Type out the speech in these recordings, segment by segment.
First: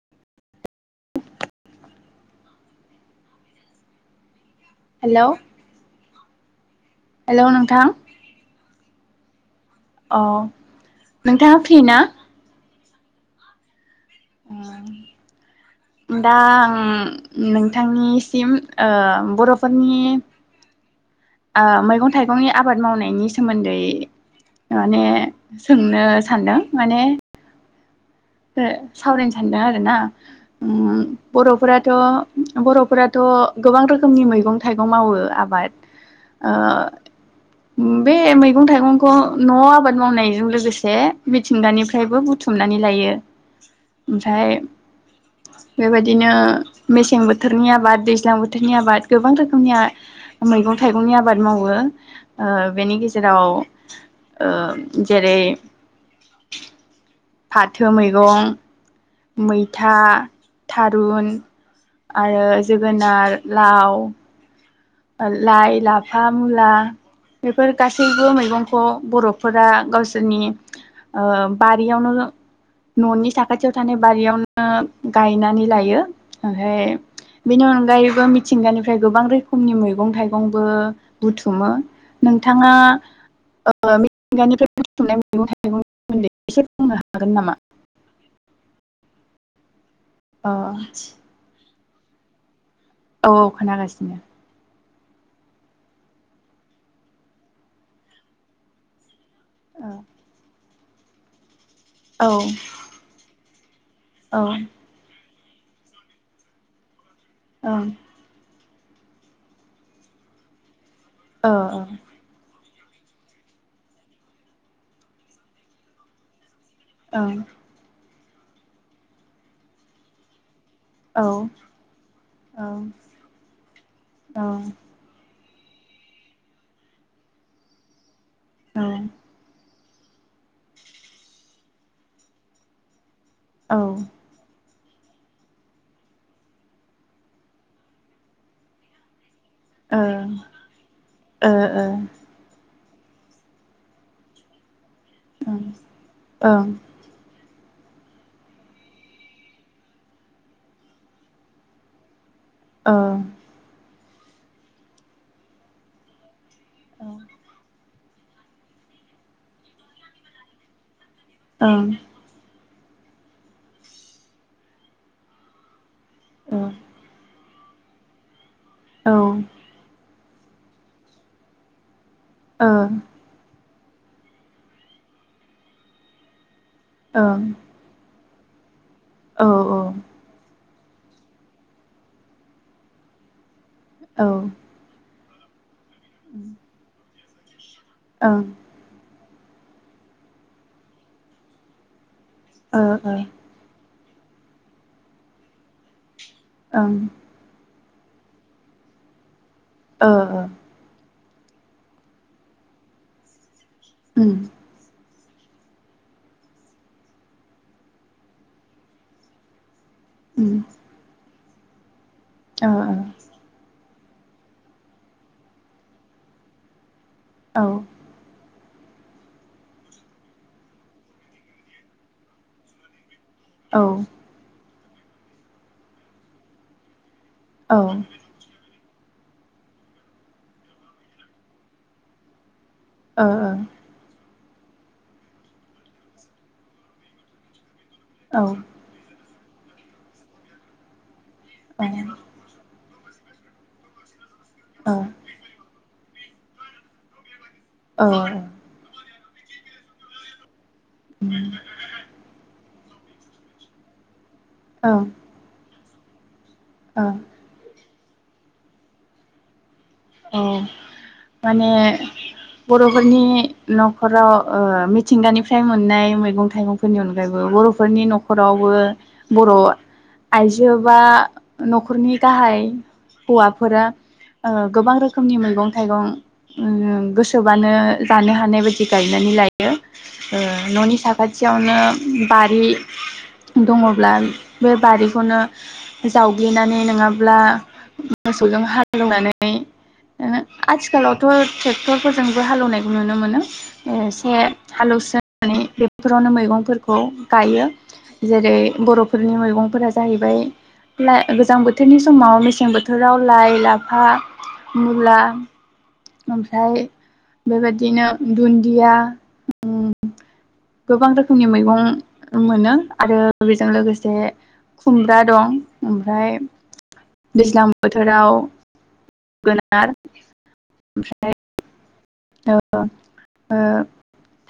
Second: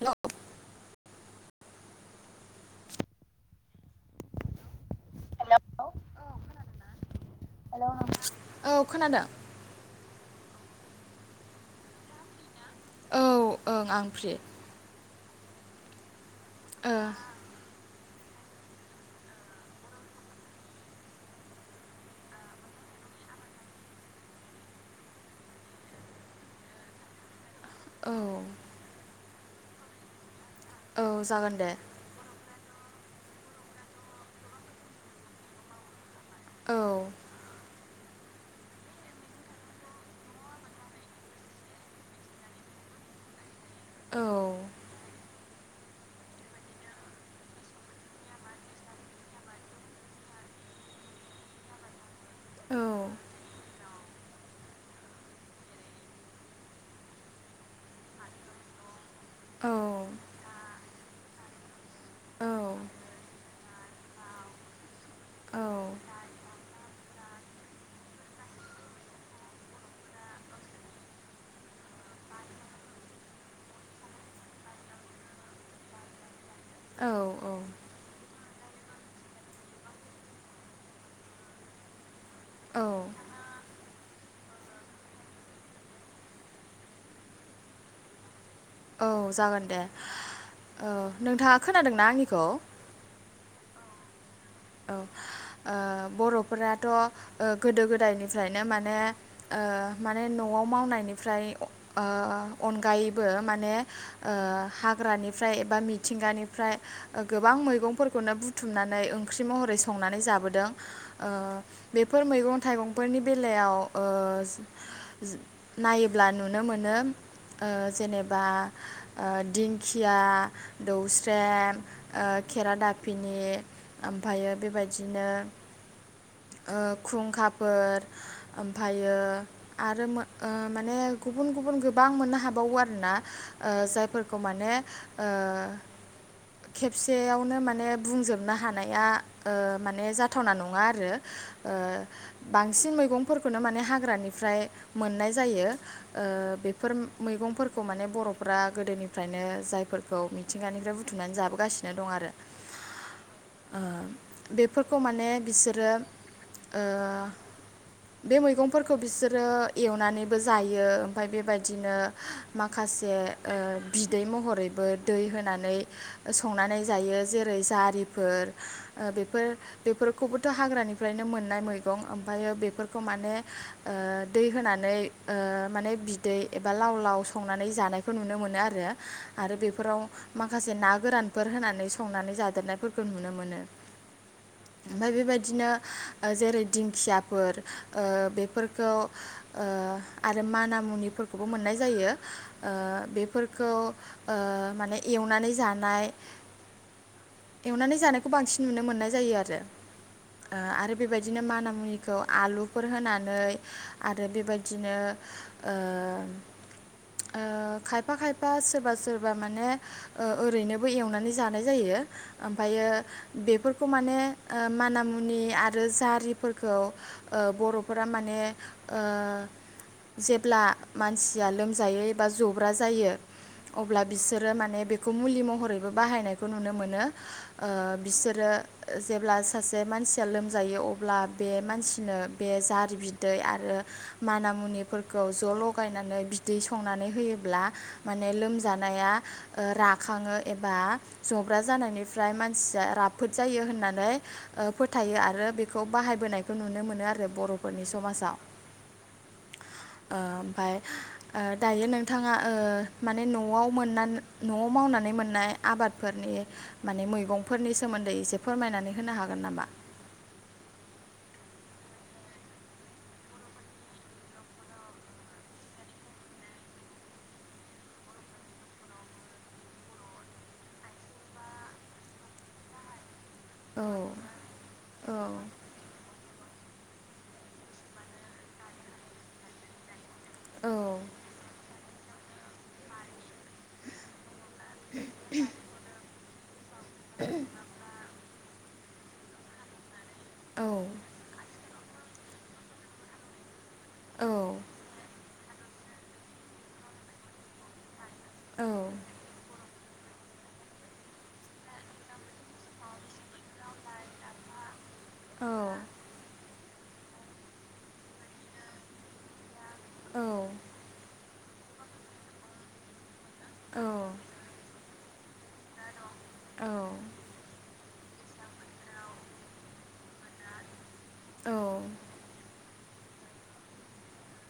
Hello. Hello. Hello hello नोंथां नोंथां। औ खोनादों। अ नोंथाङा फ्रिना? औ ओं आं फ्रि ओं। दा आं ओ नोंथांनि सिम ओ बर'फोरनि ओ मैगं थाइगंनि आबाद मावनायनि सोमोन्दै माने सोंनो सानदों माने औ [unintelligible] सावरायनो सानदों आरोना। ओम औ जागोन दे बर'फोराथ' बर'फ फोरथ' गोबां रोखोमनि मैगं थाइगं मावो आबाद ओ औ। बे मैगं थाइगंखौ न' आबाद मावनायजों लोगोसे मिथिंगानिफ्रायबो बुथुमनानै लायो। [inaudible] औ। ओमफ्राय बेबायदिनो मेसें बोथोरनि आबाद दैज्लां बोथोरनि आबाद गोबां रोखोमनि आ-मैगं थाइगंनि आबाद मावो। ओ औ बेनि गेजेराव ओ जेरै फाथो मैगं औ मैथा, था रुन आरो जोगोनार लाव। लाइ लाफा मुला बेफोर गासैबो मैगंखौ बर'फोरा गावसोरनि ओ बारियावनो न'नि साखाथियाव थानाय बारियावनो गायनानै लायो। आहाय औ बिनि अनगायैबो मि मिथिंगानिफ्राय गोबां रोख फुंनि मैगं थाइगंबो बुथुमो। नोंथाङा औ ओ मिथिंगानिफ्राय बुथुमनाय मैगं थाइगं सोमोन्दै एसे बुंनो हागोन नामा? औ जागोन दे अ ओ नोंथां खोनादोंना आंनिखौ, औ औ खोनागासिनो, औ ओ बर'फोराथ' गोदो गोदायनिफ्रायनो माने, ओ औ माने न'आव मावनाय, बेनिफ्राय, ओ औ अनगायैबो माने ओ औ हाग्रानि जाय एबा मिथिंगानिफ्राय गोबां औ मैगंफोरखौनो बु बुथुमनानै ओं ओंख्रि महरै संनानै जाबोदों, ओ औ बेफोर मैगं थाइगंफोरनि बेलायाव ओ जो नायोब्ला नु नुनो मोनो ओ जेनेब बा ओ दिंखिया, औ औ दौस्रम ओ खेरा औ दाफिनि ओमफायो बेबायदिनो [unintelligible] ओ खुंखाफोर ओमफायो आरो मो ओ माने गुबुन गुबुन गोबां मोननो हाबावो आरोना? ओ जायफोरखौ माने ओ खेबसेयावनो माने बुंजोबनो हानाया, ओ माने जाथावना नङा आरो ओ बाद बांसिन मैगंफोरखौनो माने हाग्रानिफ्राय, मोननाय जायो ओ बेफोर मैगंफोर खौ माने बर'फ्रा गोदोनिफ्रायनो जायफोरखौ मिथिंगानिफ्राय बुथुमनानै जाबोगासिनो दं आरो ओं बेफोरखौ माने बिसोरो ओ बे मैगंफोरखौ बिसोरो एवनानैबो जायो। ओमफाय ओं बेबायदिनो मा माखासे ओ बिदै महरैबो दै होनानै औ संनानै जायो जे जेरै जारिफोर ओ औ ओं औ बेफोर बेफोर खौबोथ' हाग्रानि फ्रायनो मोननाय मैगं ओम फायो बेफोरखौ माने ओ दै होनानै ओ माने बिदै एबा लाव लाव संनानै जानायखौ नुनो मो नो आरो आरो बेफोराव माखासे ना गोरानफोर होनानै संनानै जादेरनायफोरखौ नुनो मोनो औ ओमफाय बे बायदि दिनो ओ जेरै दिंखिया फोर ओ ओं बेफोरखौ ओ आरो माना मुनिफोरखौबो मोननाय जायो ओ बेफोरखौ ओ माने एवनानै जानाय ओं एवनानै जानायखौ बांसिन नुनो मोननाय जायो आरो ओ आरो बेबायदि दिनो माना मुनिखौ आलुफोर होनानै आरो उम बेबायदिनो ओ ओ खायफा खायफा सोरबा सोरबा माने ओ उम ओरैनोबो एवनानै जा नाय जायो ओ ओमफायो बेफो खौ मानो ओ माना मुनि आरो जारिफोरखौ ओ ओ औ बर'फोरा माने ओ जेब्ला मानसिया लोमजायो एबा जब्रा जायो औ अब्ला बिसोरो माने बे खौ मुलि महरैबो बाहायनायखौ नुनो मोनो ओ बिसोरो ओ जेब्ला सासे जे मानसिया लोमजायो अब्ला बे मानसिनो बे जाद औ बिदै आरो माना मुनिफोरखौ ज' लगायनानै बिदै संनानै होयोब्ला माने औ लोमजानाया ओ राखाङो एबा जब्रा जानायनिफ्राय मानसिया राफ फोद जायो होननानै ओ औ फोथायो आरो बेखौ बाहायबोनायखौ नुनो मोनो आरो बर' फोरनि समाजाव। ओ ओमफाय ओ दायो नोंथाङा ओ माने न'आव मोननान न'आव मावनानै औ मोननाय आबाद फोरनि माने ओं मैगंफोरनि सोमोन्दै एसे फोरमायनानै होनो हाग गोन नामा? औ माने बर'फोरनि न'खराव ओ मिथिंगानिफ्राय मोननाय मैगं थाइगंफोरनि अनगायैबो बर'फोरनि न'खरावबो बर' आइजो बा न'खरनि गाहाइ औ हौवाफोरा ओ औ रोखोमनि मैगं थाइगं। उम गोसोबानो जानो हानाय बायदि गायनानै लायो। ओ औ न'नि साखाथियावनो बारि दङब्ला बे बारिखौनो जावग्लिनानै नोङाब्ला सौजों हालेवनानै [unintelligible] ओ औ आथिखालावथ' थ्रेक्टरफोरजोंबो हालेवनायखौ नुनो मोनो। औ एसे हालौवसो नानै बेफोरावनो मैगंफोरखौ गायो। जेरै औ बर'फोरनि मैगंफोरा जाहैबाय लाय गोजां बोथोरनि समाव मेसें बोथोराव लाइ लाफा मुला ओमफ्राय बेबायदिनो दुन्दिया। उम गोबां रो खोमनि मैगं मोनो आरो बेजों औ लोगोसे खुमब्रा दं। ओमफ्राय औ। दैज्लां बोथोराव जोगोनार ओमफ्राय औ। ओ ओ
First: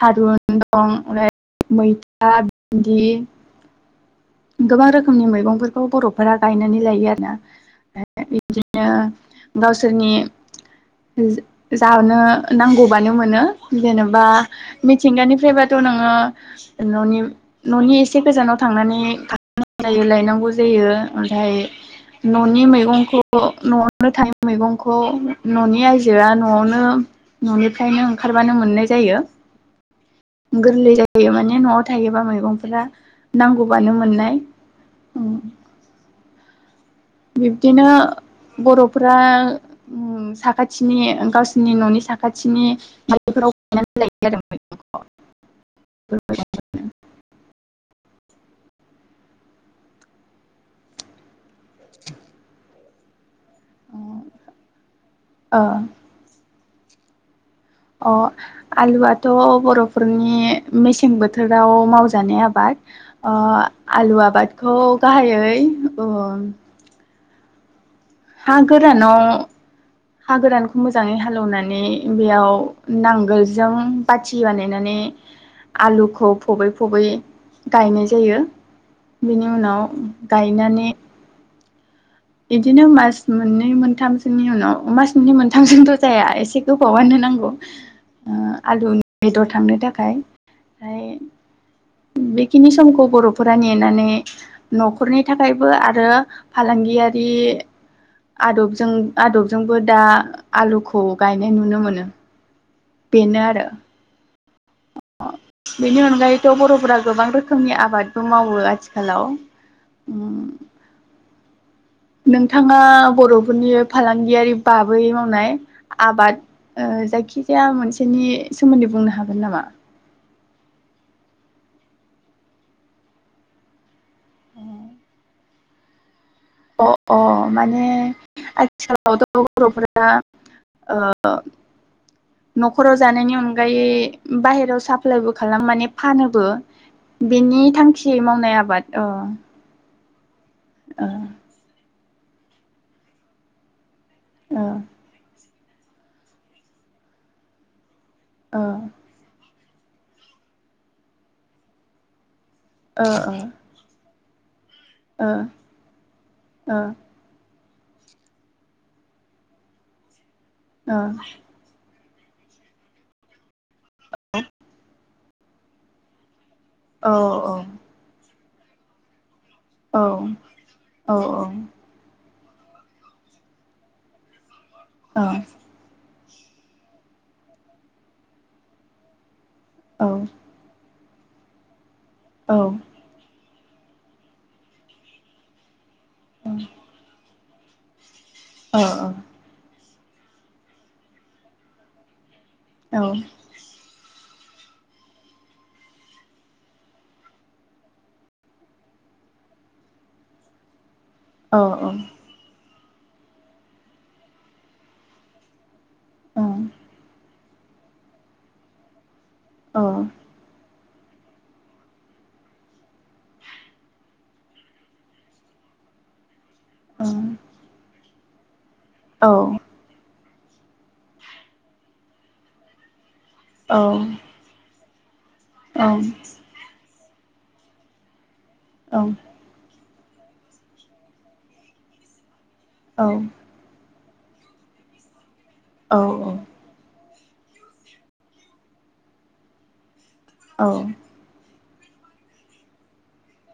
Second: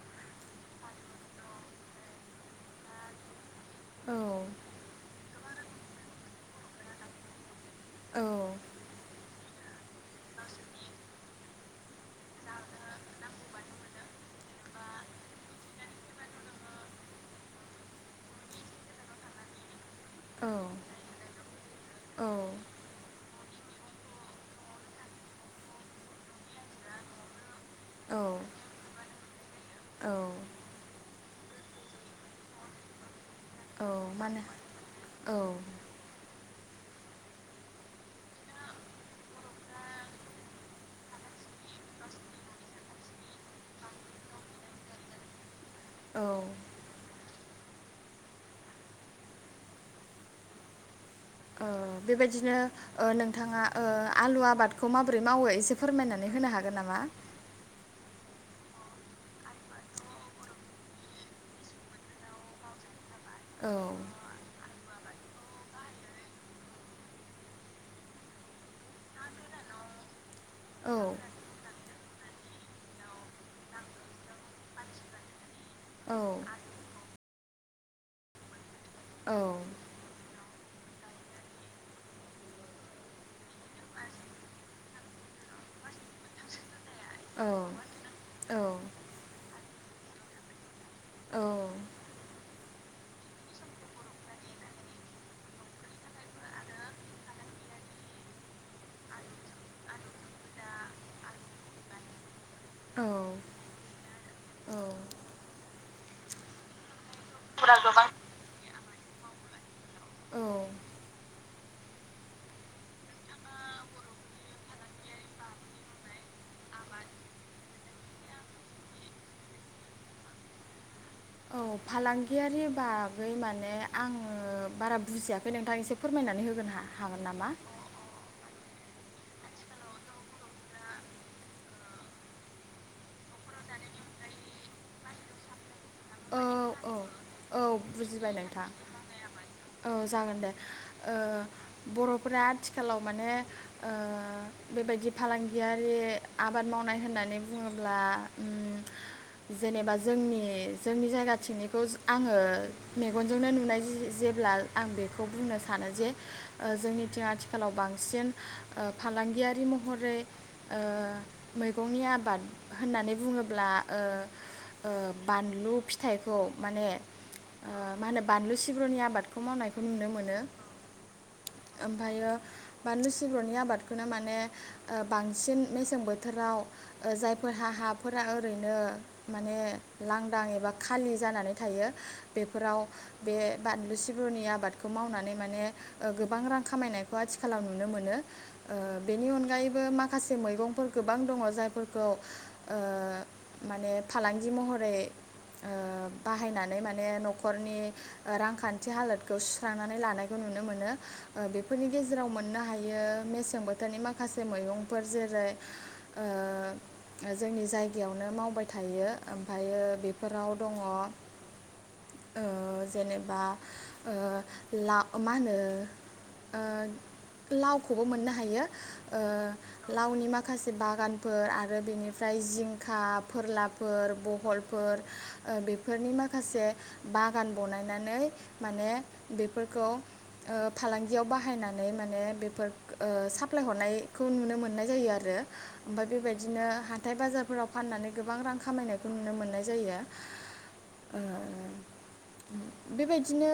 थारुन दं ओमफ्राय मैथा भिन्दि गोबां रोखोमनि मैगंं बेफोरखौ बर'फोरा गायनानै लायो आरोना। बिदिनो गावसोरनि जा जानो नांगौबानो मोनो जेनेबा मिथिंगानिफ्रायबाथ' नोङो न'नि न'नि एसे गोजानाव थांनानै खाहैनांगौ। जायो लायनांगौ जायो ओमफ्राय न'नि मैगंखौ न' न'आवनो थानाय मैगंखौ न'नि आइजोआ न'आवनो [unintelligible] न'निफ्रायनो ओंखारबानो मोननाय जायो। औ। गोरलै जायो माने न'आव थायोबा मैगंफोरा औ नांगौबानो मोननाय मानो औ उम। बिब्दिनो बर'फ्रा उम साखाथिनि गावसिनि न'नि साखाथिनि बारिफोराव गायनानै लायो आरो मैगंखौ। औ [unintelligible] [inaudible] ओ बेबायदिनो ओ नों थाङा ओ आलु आबादखौ माबोरै मावो ओ एसे फोरमायनानै होनो हा गोन नामा? अ आलुआथ' बर'फोरनि मेसें बोथोराव मावजानाय आबाद ओ औ आलु आबादखौ गाहायै ओम हा गोरानाव हा गोरानखौ औ मोजाङै हालेवनानै बेयाव नांगोलजों बाथि बानायनानै औ आलुखौ फबै फबै गायनाय जायो। औ बिनि उनाव गायनानै बिदिनो मास मोननै मोनथामसोनि उनाव मास मोननै मोनथामजोंथ' जाया एसे गो बावानो नांगौ ओ औ आलुनि बेदर थांनो [unintelligible] औ। खिनि समखौ बर'फोरा नेनानै न'खरनि थाखायबो आरो फालांगिया बि आदबजों आदबजोंबो दा आलुखौ गायनाय नुनो मोनो औ बिनो आरो बिनि अनगायैथ' बर'फोरा गोबां रोखोमनि आबादबो मावो आथि हेल' औ। नोंथाङा बर'फोरनि फालांगियारि बाबै मावनाय आबाद ओ जायखिजाया मोनसेनि सोमोन्दै बुंनो हागोन नामा? औ फालांगियारि बागै माने आङो बारा बुजिया बे नोंथां एसे फोरमायना अ' अ' माने आथिखालावथ' बर'फोरा ओ न'खराव जानायनि अनगायै बाहेरायाव साप्लायबो खालाम माने औ फानोबो औ औ बेनि थांखियै बुजिबाय मावनाय नोंथां आबाद अ' औ जागोन दे। ओ बर' फोरा आथिखालाव माने ओ ओ बेबायदि फालां गियारि आबाद मावनाय होननानै बुङोब्ला ओ। उम जेनेबा जोंनि जोंनि जायगाथिंनिखौ आङो ओ मेगनजोंनो नुनाय जि जेब्ला आं बेखौ ओ बुंनो सानो जे ओ जोंनिथिं आथि‌ खालाव बांसिन ओ फालांगियारि महरै ओ मैगंनि आ बाद होननानै बुङोब्ला ओ ओ बानलु फिथाइखौ औ माने औ। मा होनो बानलु सिब्रुनि आबाद। खौ मावनायखौ नुनो मोनो ओमफ्रायो बानलु सिब्रनि आबादखौनो माने ओ बांसिन मेसें बोथोर बोथोराव ओ जायफोरहा हाफोरा ओरैनो माने लांदां एबा खा खालि जानानै थायो ओ औ बेफोराव बे बानलु सिब्रनि आबादखौ मावनानै माने ओ गोबां रां खामायनायखौ आथि खालाव नुनो मोनो ओ बेनि औ अनगायैबो मा माखासे मैगंफोर गोबां दङ जायफोरखौ औ माने फालांगि महरै ओ बाहायनानै माने माने न'खरनि रांखान्थि हालोदखौ सुस्रांनानै लानायखौ नुनो मोनो ओ औ बेफोरनि औ गेजेराव मोननो हायो दायो मेसें बोथोरनि माखासे मैगंफोर जेरै ओ औ जोंनि जायगायावनो मावबाय थायो ओमफायो बेफोराव दङ ओ जेनेबा ओ ला मा होनो ओ लाव ख बो मोननो हायो ओ लावनि माख माखासे बागानफोर आरो बेनिफ्राय जिंखा फोरलाफोर बहल फोर ओ बेफोरनि माखासे बागान बनायनानै माने बेफोरखौ ओ फालांगियाव बाहायनानै माने बे फोर ओ साप्लाय हरनाय खौ नुनो मोननाय जायो आरो ओमफाय बेबायदिनो हा हाथाय बाजारफोराव फाननानै गोबां रां खामायनायखौ नुनो मोननाय जायो ओ ओ ओं बेबायदिनो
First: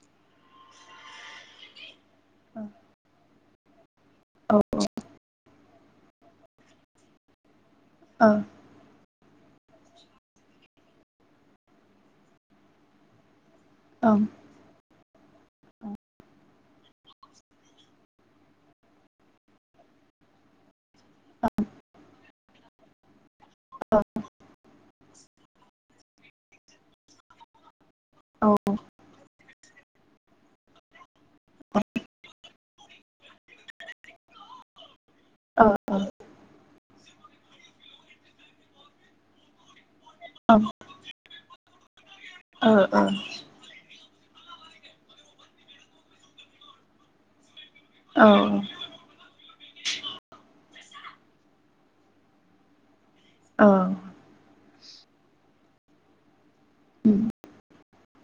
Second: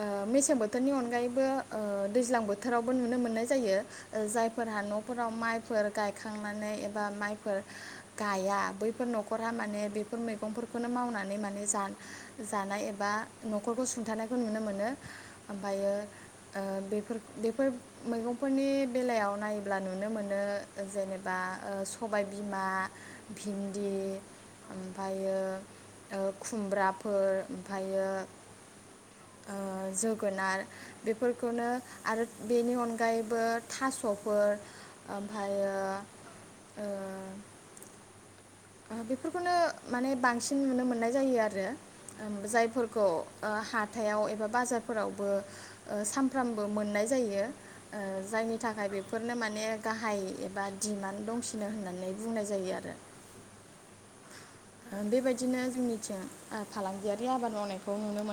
ओ मेसें बोथोरनि अनगायैबो ओ दैज्लां बोथोरावबो नुनो मोननाय जायो। ओ जायफोरहा न'फोराव माइफोर गायखांनानै एबा माइफोर गाया बैफोर न'खर माने बेफोर मैगंफोरखौनो मावनानै माने जान जानाय एबा न'खरखौ सुंथानायखौ नुनो मोनो ओमफ्रायो ओ बेफोर बेफोर मैगंफोरनि बेलायाव नायोब्ला नुनो मोनो जेनेबा ओ सबायबिमा, भिन्दि ओमफ्रायो ओ खुमब्राब फोर ओमफ्रायो ओ जोगोनार बेफोरखौनो आरो बेनि अनगायैबो थास'फोर ओमफ्रायो ओ ओ बेफोरखौनो माने बांसिन नुनो मोननाय जायो आरो जायफोरखौ ओ हा हाथायाव एबा बाजारफोरावबो ओ सामफ्रामबो मोननाय जायो। ओ जायनि थाखाय बेफोरनो माने माने गाहाय एबा दिडिमान्ड दंसिनो होननानै बुंनाय जायो आरो औ ओ बेबायदिनो जोंनिथिं फालांगियारि आबाद मावनायखौ नुनो मोनो।